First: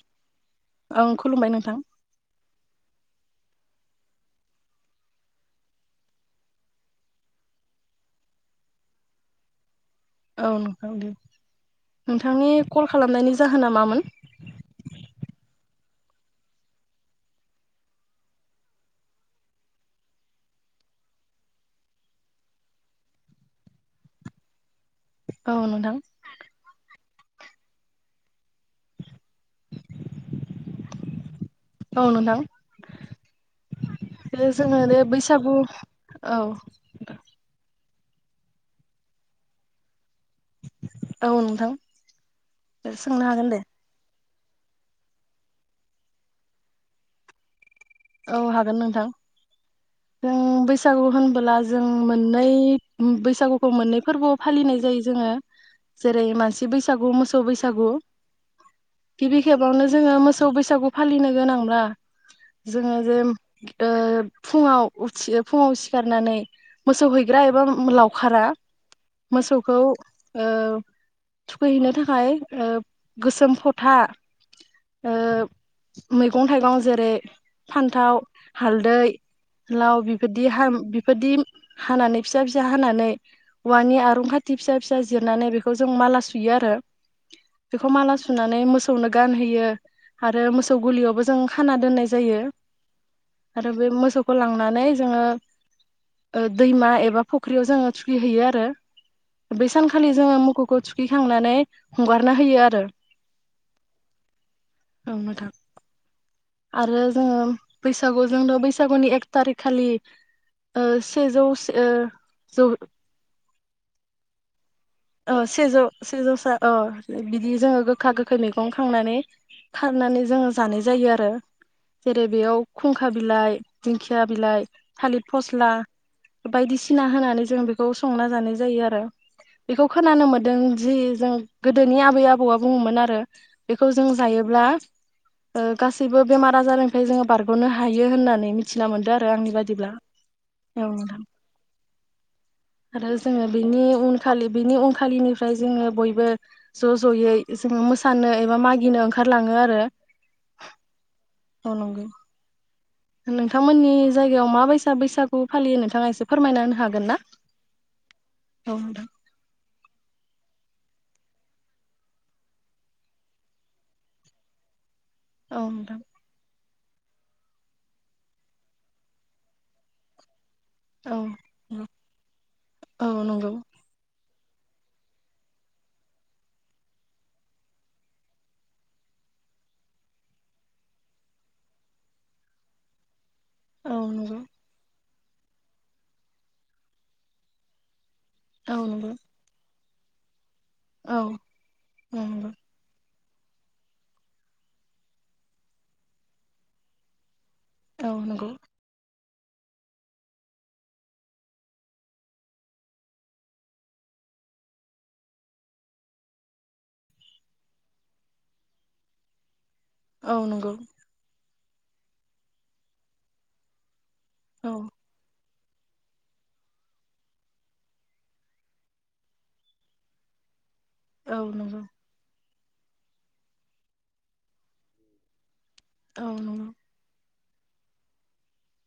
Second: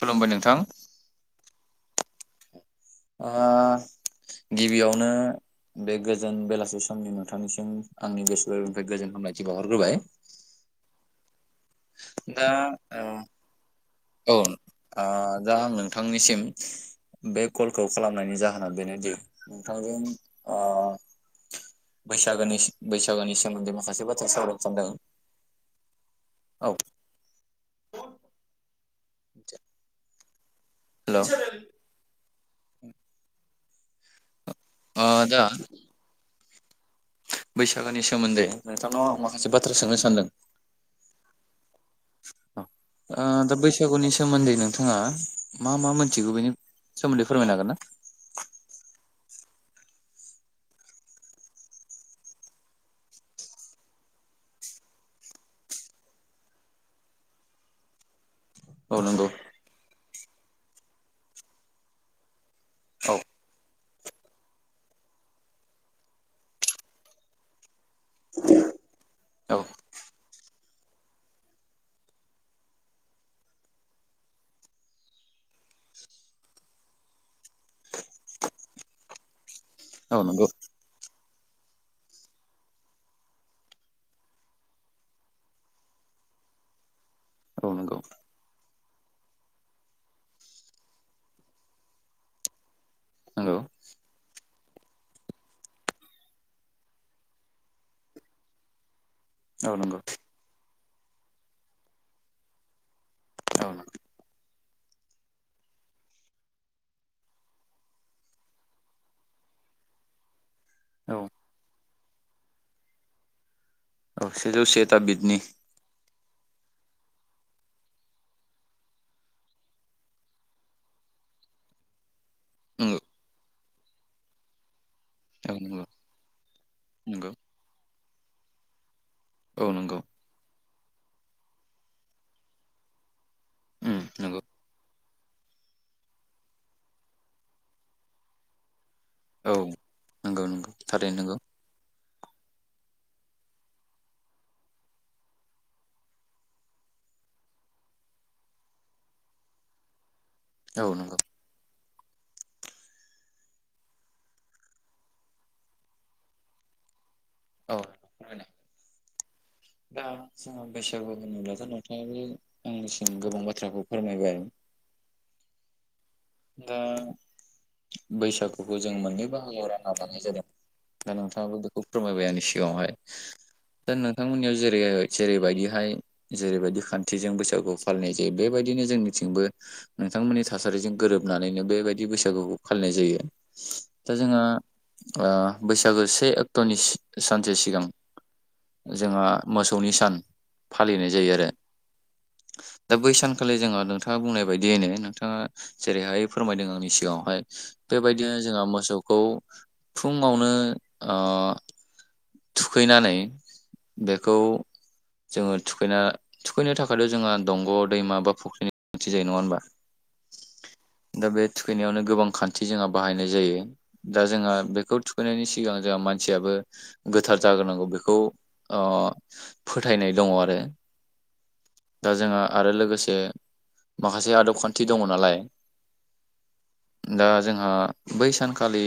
खुलुमबाय नोंथां। ओं खुलुमबाय नोंथां गिबियावनो बे गोजोन बेलासि समनि नोंथांनिसिम आंनि गोसो गोरबोनिफ्राय गोजोन हामलायथि बावहरग्रोबाय औ [unintelligible] दा नोंथांनि कल खालामनायनि जाहोना मामोन औ आ जा नोंथांनिसिम बे कलखौ खालामनायनि जाहोना बेनोदि नोंथांजों ओ बैसागोनि बैसागोनि सोमोन्दै माखासे बाथ्रा सावरायनो सानदों। औ नोंथां। औ। [inaudible] हेल' औ नोंथां। दायो जोङो बे ओ दा बैसागु औ। बैसागोनि सोमोन्दै नोंथांनाव आं माखासे बाथ्रा सोंनो सानदों। औ नोंथां ओ सोंनो दा हागोन दे। बैसागुनि सोमोन्दै नोंथाङा मा मा मिथिगौ बेनि सोमोन्दै फोरमायनो हागोन ना? औ हागोन नोंथां। जों बैसागु होनबोला जों मोननै बैसागुखौ मोननै फोरबोआव फालिनाय जायो जोङो जेरै मानसि बैसागु, मोसौ बैसागु। औ नंगौ। गिबि खेबावनो जों जोङो मोसौ बैसागु फालिनो गोनांब्ला जोङो औ जे ओ फुङाव उथि फुङाव सिखारनानै मोसौ हैग्रा एबा लावखारा औ मोसौखौ ओ थुखैहैनो थाखाय ओ गोसोम फथा ओ मैगं थाइगं जेरै फान्थाव, हालदै लाव औ नंगौ बिफोरदि हा बि बेफोरदि हानानै फिसा फिसा हानानै औवानि आरं खाथि फिसा फिसा जिरनानै बेखौ जों माला सुयो आरो औ बेखौ नंगौ माला सुनानै मोसौनो गानहोयो आरो मोसौ गलियावबो जों खाना दोननाय जायो। नंगौ आरो बे मोसौखौ लांनानै जोङो ओ दैमा एबा फुख्रियाव जोङो थुखि हैैयो आरो। बे औ नंगौ सानखालि जोङो मो सौखौ थुखैखांनानै हगारना होयो आरो। औ औ नोंथां। आरो जोङो बैसागुजोंनो बैसागुनि एक थारिक खालि ओ औ सेजौ ओ जौ औ सेजौ से। अ सेजौ सेजौस ओ बिदि जोङो गोखा गोखै मैगं खांनानै खारनानै जोङो जानाय जायो आरो जेरै बेयाव नंगौ खुंखा बिलाइ, दिंखिया बिलाइ, थालिर औ फस्ला नंगौ बायदिसिना नंगौ होनानै जों बेखौ संना जानाय जायो आरो। औ बेखौ नंगौ खोनानो मोन्दों जि जों गोदोनि आबै आबौआ बुङोमोन आरो बेखौ उम जों नंगौ जायोब्ला ओ गासैबो बेमार आजारनिफ्राय जोङो बारग'नो हायो होननानै मिथि ना मोनदों आरो आंनि औ बादिब्ला। नंगौ नंगौ औ थारैनो नोंथां, नंगौ आरो जोङो बेनि उन खालि बिनि उनखालिनिफ्राय जोङो बयबो ज' ज'यै जों मोसानो एबा मागिनो ओंखारलाङो आरो। औ नंगौ। औ नंगौ। नोंथांमोननि जायगायाव माबाइसा बैसागु फालियो नोंथाङा एसे फोरमायना होनो हागोन ना? औ औ नोंथां [unintelligible] दा जोंहा बैसागु होनोब्लाथ' नोंथाङानो आंनिसिम गोबां बाथ्राखौ फोरमायबाय। औ नोंथां। दा बैसागुखौ जों मोननै बाहागोआव रानना लानाय जादों। दा औ नोंथाङाबो बेखौ फोरमायबाय आंनि सिगाङावहाय औ नंगौ दा नों नोंथांमोननियाव जेरै जेरैबायदिहाय जेरैबायदि खान्थिजों बैसागु फालिनाय जायो बेबायदिनो जोंनिथिंबो नोंथांमोननि थासारिजों गोरोब नानैनो बेबायदि बैसागुखौ फालिनाय जायो। औ दा नंगौ जोंहा ओ बैसागो से अक्ट'नि सानसे सिगां औ नंगौ जोंहा मोसौ नि सान फालिनाय औ जायो आरो नंगौ दा बै सान खालि जोंहा नोंथाङा बुंनाय बायदियैनो नोंथाङा जेरैहाय फोरमायदों आंनि सिगाङावहाय औ बेबायदिनो नंगौ जोंहा मोसौखौ फुङावनो ओ थुखैनानै बेखौ जोङो थुखैना थुखैनो थाखायथ' जोंहा दंग' दैमा बा फुख्रिनि गोनांथि जायो नङा होबा औ नंगौ थुखैनायावनो गोबां खान्थि जोंहा बाहायनाय जायो। दा जोंहा औ बेखौ थुखैनायनि सि सिगां जोंहा मानसियाबो गोथार जाग्रोनांगौ बेखौ ओ फोथायनाय दङ आरो। औ नंगौ दा जोंहा आरो लोगोसे माखासे आदब खान्थि दङ नालाय औ नंगौ दा जोंहा बै सानखालि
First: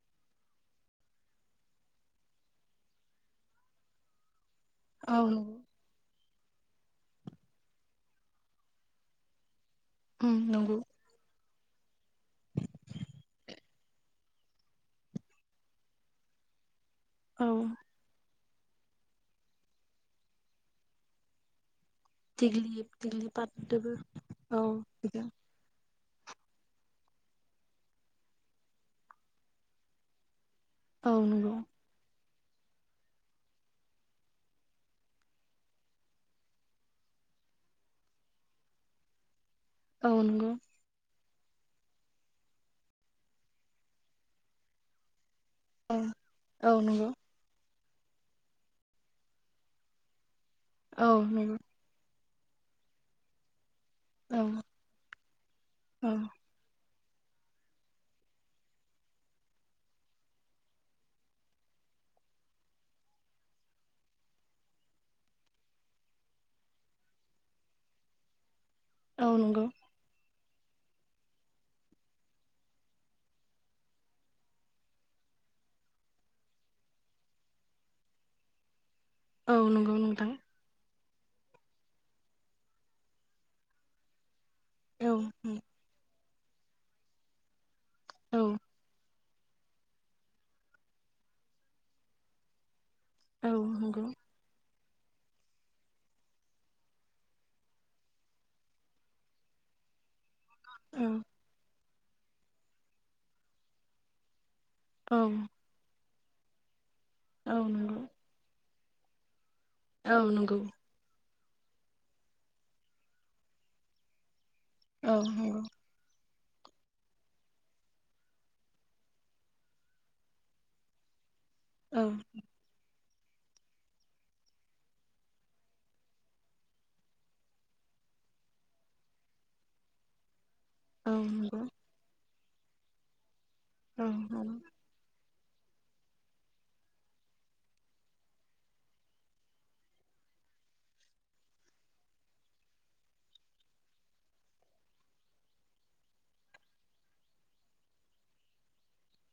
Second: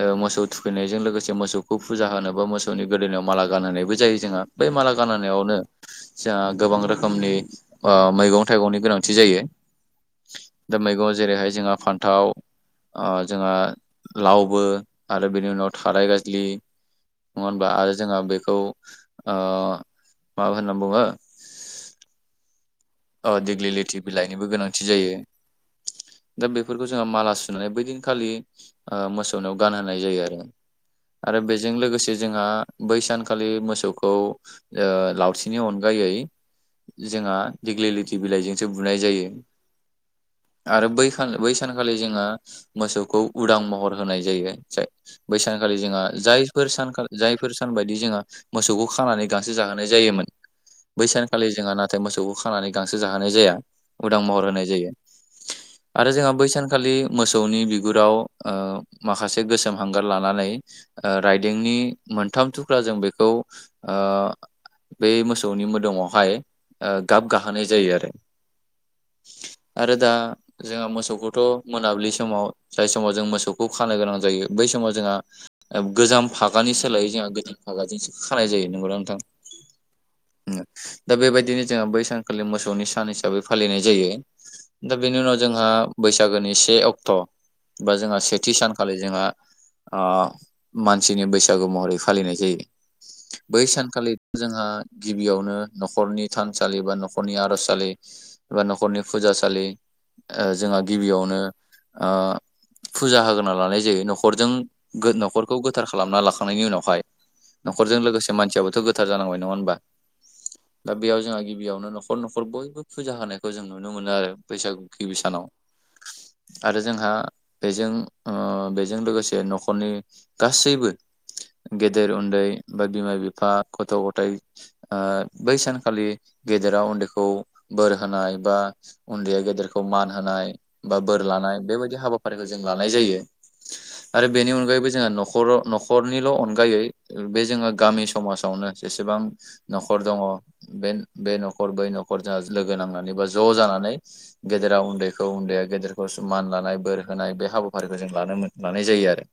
ओ मोसौ थुखैनायजों लोगोसे मोसौखौ फुजा होनो बा मोसौनि गोदोननिायाव माला गानहायबो जायो जोंहा। बै माला औ नंगौ गाननायावनो जोंहा गोबां रोखोमनि ओ मैगं थाइगंनि गोनांथि जायो। उम नंगौ दा मैगंवाव जेरै हाय जोंहा फान्थाव ओ जोंहा लावबो आरो बेनि उनाव थाराय गाज्लि नङा औ होनबा आरो जोंहा बे खौ मा ओ होनना बुङो ओम अ दिग्लि लिथि बिलाइनिबो गोनांथि जायो। दा बेफोरखौ जोङो माला सुनानै बैदिनखालि ओ मोसौनाव गानहोनाय जायो आरो। औ आरो नंगौ बेजों लोगोसे जोंहा बै सानखालि मोसौखौ ओ लावथिनि अनगायै जोंहा दिग्लिलिटि बिलाइजोंसो बुनाय जायो। औ नंगौ आरो बै बै सानखालि जोङो मोसौखौ उदां महर होनाय जायो। बैसानखालि औ जोंहा जायफोर औ सानखा नंगौ जायफोर सान बायदि जोंहा मोसौखौ खानानै गांसो जाहोनाय जायोमोन औ बैसानखालि नंगौ जोंहा नाथाय मोसौ औ खानानै गांसो जाहोनाय जाया। उदां औ महर होनाय जायो आरो औ जोंहा बैसानखालि मोसौनि बिगुराव माखासे गोसोम हांगार लानानै राइदिंनि मोनथाम थुख्रााजों बेखौ बे मोसौनि मोदोमावहाय गाब गाहोनाय जायो आरो औ नंगौ आरोदा जोंहा मोसौखौथ' मोनाबिलि समाव जाय समाव जों मोसौखौ खानो गोनां जायो बै समाव जोंहा गोजाम फागानि सोलायै जोंहा गोजान फागाजोंसो खानाय जायो नंगौदां औ नंगौ नोंथां। दा बेबायदिनो जोंहा बैसानखालि मोसौनि सान हिसाबै फालिनाय जायो दा औ बेनि उनाव जोंहा बैसाग बैसागोनि से अक्ट बा जोंहा औ सेथि सानखालि जोंहा आ मानसिनि बैसागु महरै फालिनाय जायो औ बै नंगौ सानखालि जोंहा गिबियावनो नखरनि थानसालि बा नखरनि आरजसालि बा नखरनि फुजासालि जोंहा औ गिबियावनो ओ फुजा होग्रोना लानाय जायो नखरजों। औ नखरखौ गोथार खालामनी खालामना लाखांनायनि उनावहाय औ नखरजों नंगौ लोगोसे मानसियाबोथ गो थार जानांबाय हीनबा। औ नंगौ दा बेयाव जोंहा गिबियावनो नखर नखर बयबो फुजा होनायखौ जों नुनो मोनो आरो बैसागुनि गि औ सानाव। नंगौ आरो जोंहा बेजों ओ बेजों लोगोसे नखरनि गासैबो औ गेदेर उन्दै बा बिमा बिफा बिफा गथ गथाइ ओ बैसान खालि गेदेरा उन्दैखौ बोर होनाय बा उन्दैया गेदेरखौ मान होनाय बा औ बोर लानाय नंगौ बेबायदि हाबा फारिखौ जों लानाय जायो। औ आरो बेनि अनगायैबो जोंहा नखर नखर नखरनिल अनगायै बे जोङो गामि समाजावनो जेसेबां नखर दङ। बे बे नखर बै नखर जोंहा लोगो नांनानै बा ज' जानानै गेदेरा उन्दैखौ उन्दैया गेदेरखौ मान लानाय बोर होनाय बे हाबाफारिखौ जों लानो लानाय जायो आरो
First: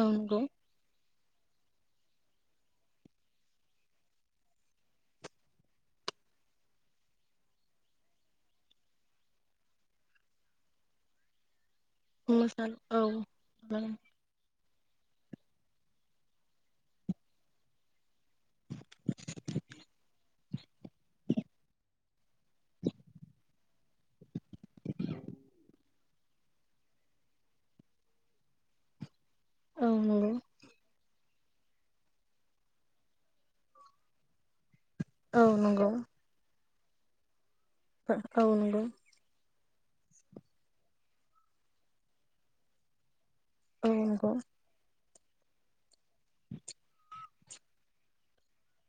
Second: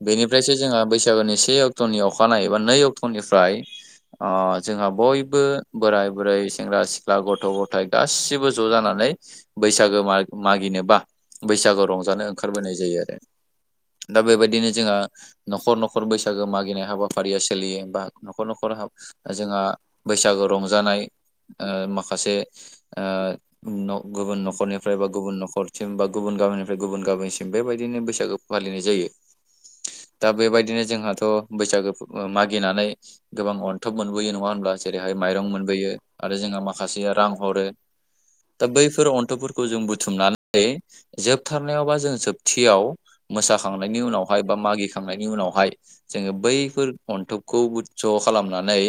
औ नंगौ बेनिफ्रायसो जोंहा बैसागुनि से अक्टनि अखानाय एबा नै अक्टनिफ्राय ओ जोंहा बय बो बोराय बुरै सेंग्रा सिख्ला गथ' गथाय गासिबो ज' जानानै बैसागो माग मागिनोबा बैसागु रंजानो मोसा ओंखारबोनाय जायो औ आरो नंगौ दा बेबायदिनो जोंहा न'खर न'खर बैसागो मागिनाय हाबाफारिया सोलियो बा न'खर न'खर जोंहा बैसागो रंजानाय ओ माखासे ओ न' गुबुन न'खरनिफ्राय बा गुबुन न'खरसिम बा गुबुन गामिनिफ्राय गुबुन गामिनिसिम बेबायदिनो बैसागो फालिनाय जायो। औ दा नंगौ बेबायदिनो जोंहाथ' बैसागो मागिनानै गोबां अनथोब मोनबोयो नङा होनब्ला जेरैहाय औ माइरं नंगौ मोनबोयो आरो जोंहा मा खासेया रां हरो। औ दा नंगौ बैफोर अन्थोबफोर खौ जों बुथुमनानै जोबथारनायाव बा जों जोबथियाव औ मोसाखांनायनि नंगौ उनावहाय बा मागि थांनायनि उनावहाय जोङो बैफोर अन्थोब खौ बुद्ध खालामनानै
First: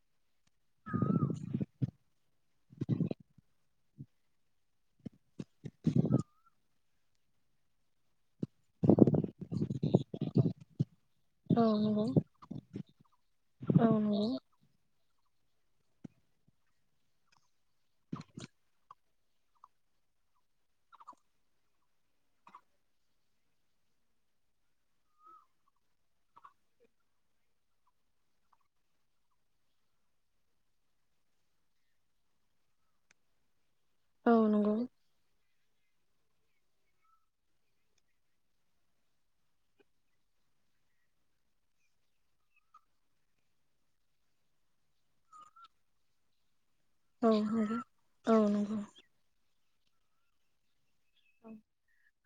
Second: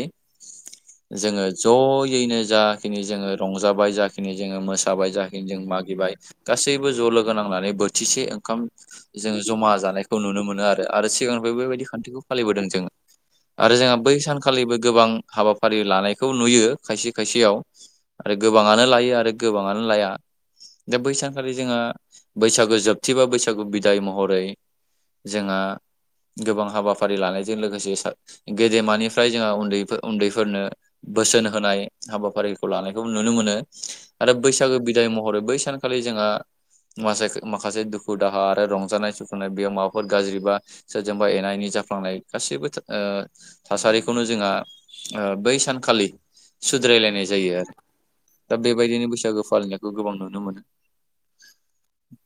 जोङो ज'यैनो जाखिनि जोङो रंजाबाय जाखिनि जोङो मोसाबाय जाखिनि जों मागिबाय गासैबो ज' लोगो नांनानै बोथिसे ओं खाम जोङो जमा जानायखौ नुनो मोनो आरो आरो सिगांनिफ्राय औ बेबायदि नंगौ खान्थिखौ फालिबोदों जोङो आरो औ जोंहा बै नंगौ सानखालिबो गोबां हाबा फारि लानायखौ नुयो खायसे खायसेयाव। आरो गोबाङानो लायो आरो गोबाङानो लाया दा बैसानखालि जोंहा बैसागु जोबथि बा बैसागु बिदाय महरै जोंहा गोबां हाबाफारि लानायजों लोगोसे गेदेमानिफ्राय जोंहा उन्दैफोर उन्दै फोरनो बोसोन होनाय हाबाफारिखौ लानायखौ नुनो मोनो। औ आरो बैसागो नंगौ बिदाय महरै बै सानखालि जोंहा माखसे माखासे दुखु दाहा आरो रंजानाय सुखुनाय बेयाव माबाफोर गाज्रिबा सोरजोंबा एना एनि जाफ्लांनाय गासैबो था ओ थासारिखौनो जोंहा ओ बै सानखालि सुद्रायलायनाय जायो आरो। औ दा नंगौ बेबायदिनो बैसागु फालिनाय खौ गोबां नुनो मोनो।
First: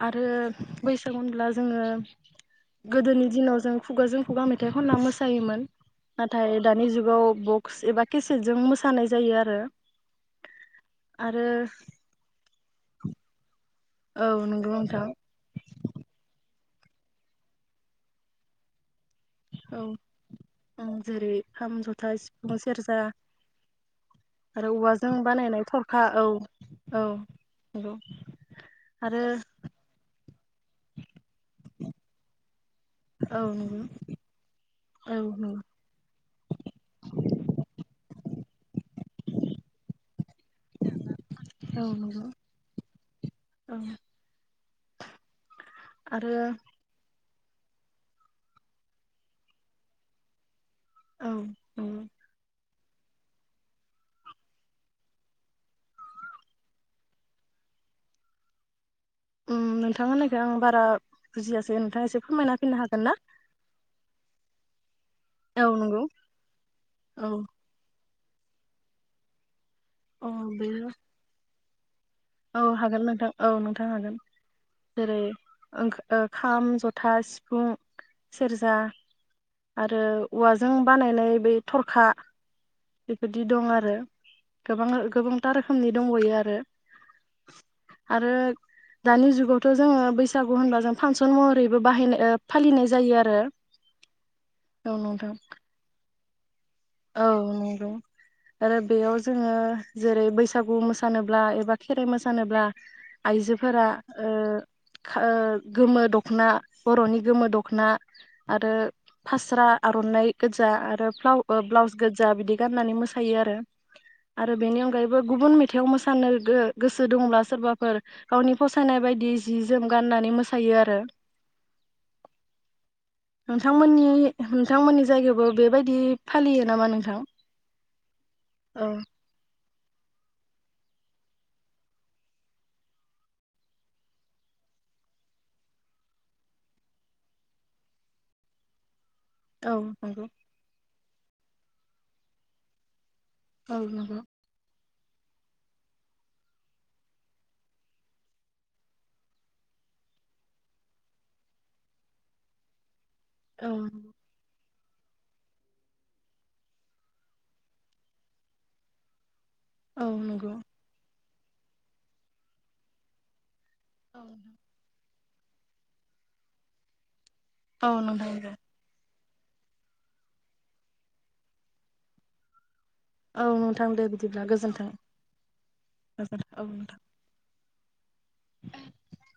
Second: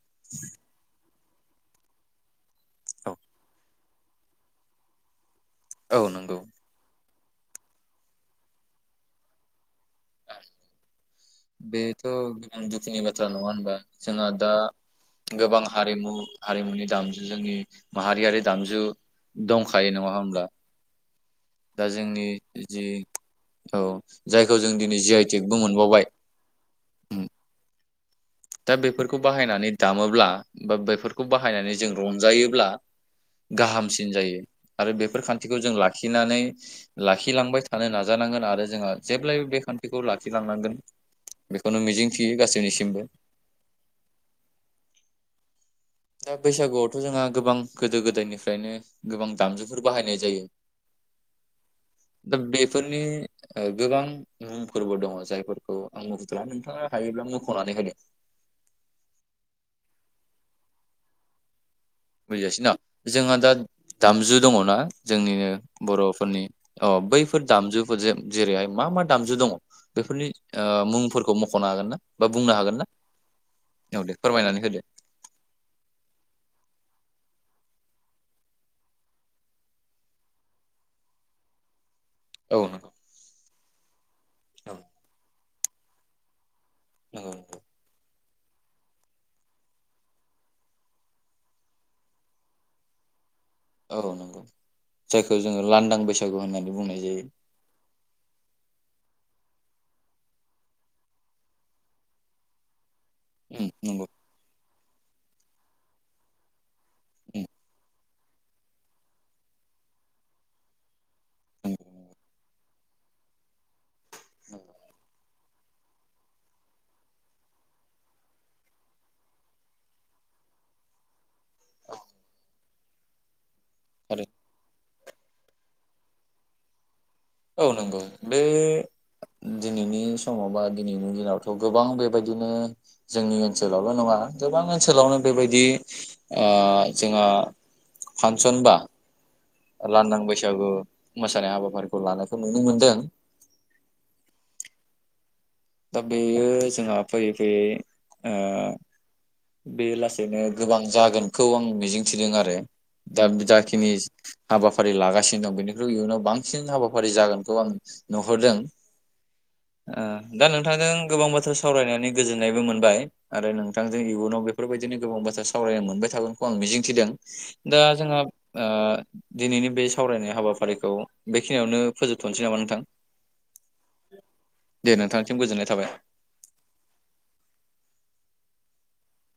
आरो बैसागु ब्ला जोङो औ गोदोनि दिनाव जों खुगाजों खुगा मेथाइ खनना मो जायोमोन। औ नंगौ नाथाय दानि जुगाव बक्स एबा केसेटजों मोसानाय जायो आरो आरो बेथ' गोबां दु खुनि बाथ्रा नङा होनबा। जोंहा औ दा नंगौ नोंथां गोबां हारिमु हारिमुनि दामजु जोंनि माहारियारि दामजु औ दंखायो नङा होमब्ला? ओं जेरै खाम दा जथा जोंनि सिफुं जि सेरजा औ जायखौ आरो जों दिनै औवाजों जि आइ बानायनाय टेगबो थरखा मोनबावबाय। औ औ। नंगौ। दा बेफोरखौ आरो बाहायनानै दामोब्ला बा बेफोरखौ बाहायनानै जों रंजायोब्ला औ नंगौ गाहामसिन जायो आरो औ बेफोर नंगौ खान्थिखौ जों लाखिनानै लाखिलांबाय थानो नाज जानांगोन आरो जोंहा जेब्लायबो बेखान्थिखौ लाख लाखिलांनांगोन, बेखौनो मिजिंथियो गासैनिसिमबो। ओं। दा बैसागुआवथ' जोंहा गोबां गोदो गोदायनिफ्रायनो गोबां दामजुफोर बाहायनाय जायो। औ नंगौ दा बे बेफोरनि गोबां मुंफोरबो दङ' जायफोरखौ आं मुख'थला नोंथाङा हायोब्ला मुंख'नानै होदों। उम नोंथां होन्नायखौ आं बारा बुजियासैनो। बुजायासै न? जोंहा दा दामजु दङ'ना जोंनिनो औ नंगौ बर'फोरनि अ' औ बैफोर दामजुफोरजों जेरैहाय मा मा दामजु दङ'? बेफोरनि औ बे मुंफोरखौ म'ख। खना होननो? औ हागोन नोंथां औ नोंथां दे हागोन, फोरमायनानै होदो जेरै ओंखो-ओ-खाम, जथ था, सिफुं, सेरजा आरो औवाजों बानायनाय बे थरखा औ नंगौ बेबायदि दं आरो गोबां गोबां था रोखोमनि दंब'यो आरो नोंगौ नोंथ' आरो दानि जुगावथ' जोङो बैसागु होनबा जों फांसन महरैबो बाहायनाय ओ फालिनाय जायो आरो। औ नंगौ, औ नोंथां जायखौ जोङो लांदां बैस आगु होन्नानै औ नंगौ आरो बेयाव जोङो जेरै बैसागु मोसानोब्ला एबा खेराइ मोसानोब्ला उम आइजोफोरा नंगौ ओ खो गोमो दख'ना बर'नि उम गोमो दख'ना आरो फास्रा आर'नाइ गोजा आरो फ्लाव नंगौ ब्लाउस गोजा बिदि गाननानै मोसायो आरो आरो बेनि अनगायैबो गुबुन हथायाव मोसानो गोसो दंब्ला सोरबाफोर गावनि फसायनाय बायदि जि जोम गाननानै मोसायो आरो नोंथांमोननि आरो नोंथांमोननि जायगायावबो बेबायदि फालियो नामा नोंथां औ नंगौ बे औ दिनैनि समाव बा दिनैनि दिनावथ' गोबां बेबायदिनो जोंनि ओनसोलावल' नङा गोबां ओनसोलावनो बेबायदि ओ जोंहा फांसन बा औ लांदां नंगौ बैसागु मोसानाय हाबाफारिखौ लानायखौ नुनो मोनदों औ नंगौ दा बेयो जोंहा फैयै फैयै ओ बे लासैनो गोबां जागोनखौ आं मिजिंथिदों आरो दा औ जाखनि हाबा हाबाफारि लागासिनो दं बेनिख्रुइ इयुनाव बांसिन हाबाफारि जागोनखौ आं नुहरदों ओ औ दा नंगौ नोंथांजों गोबां बाथ्रा सावरायनानै गोजोननायबो मोनबाय आरो नोंथां जों इयुनाव बेफोरबायदिनो गोबां बाथ्रा सावरायनो मोनबाय थागोनखौ आं मिजिंथिदों दा औ जोंहा नोंथां दे ओ दिनैनि बे सावरायनाय हाबाफारिखौ बेखिनियावनो फोजोबथनोसै नामा नोंथां ओं नोंथां दे बिदिब्ला गोजोन्थों दे नोंथांसिम गोजोननाय थाबाय। गोजोन औ नोंथां [inaudible]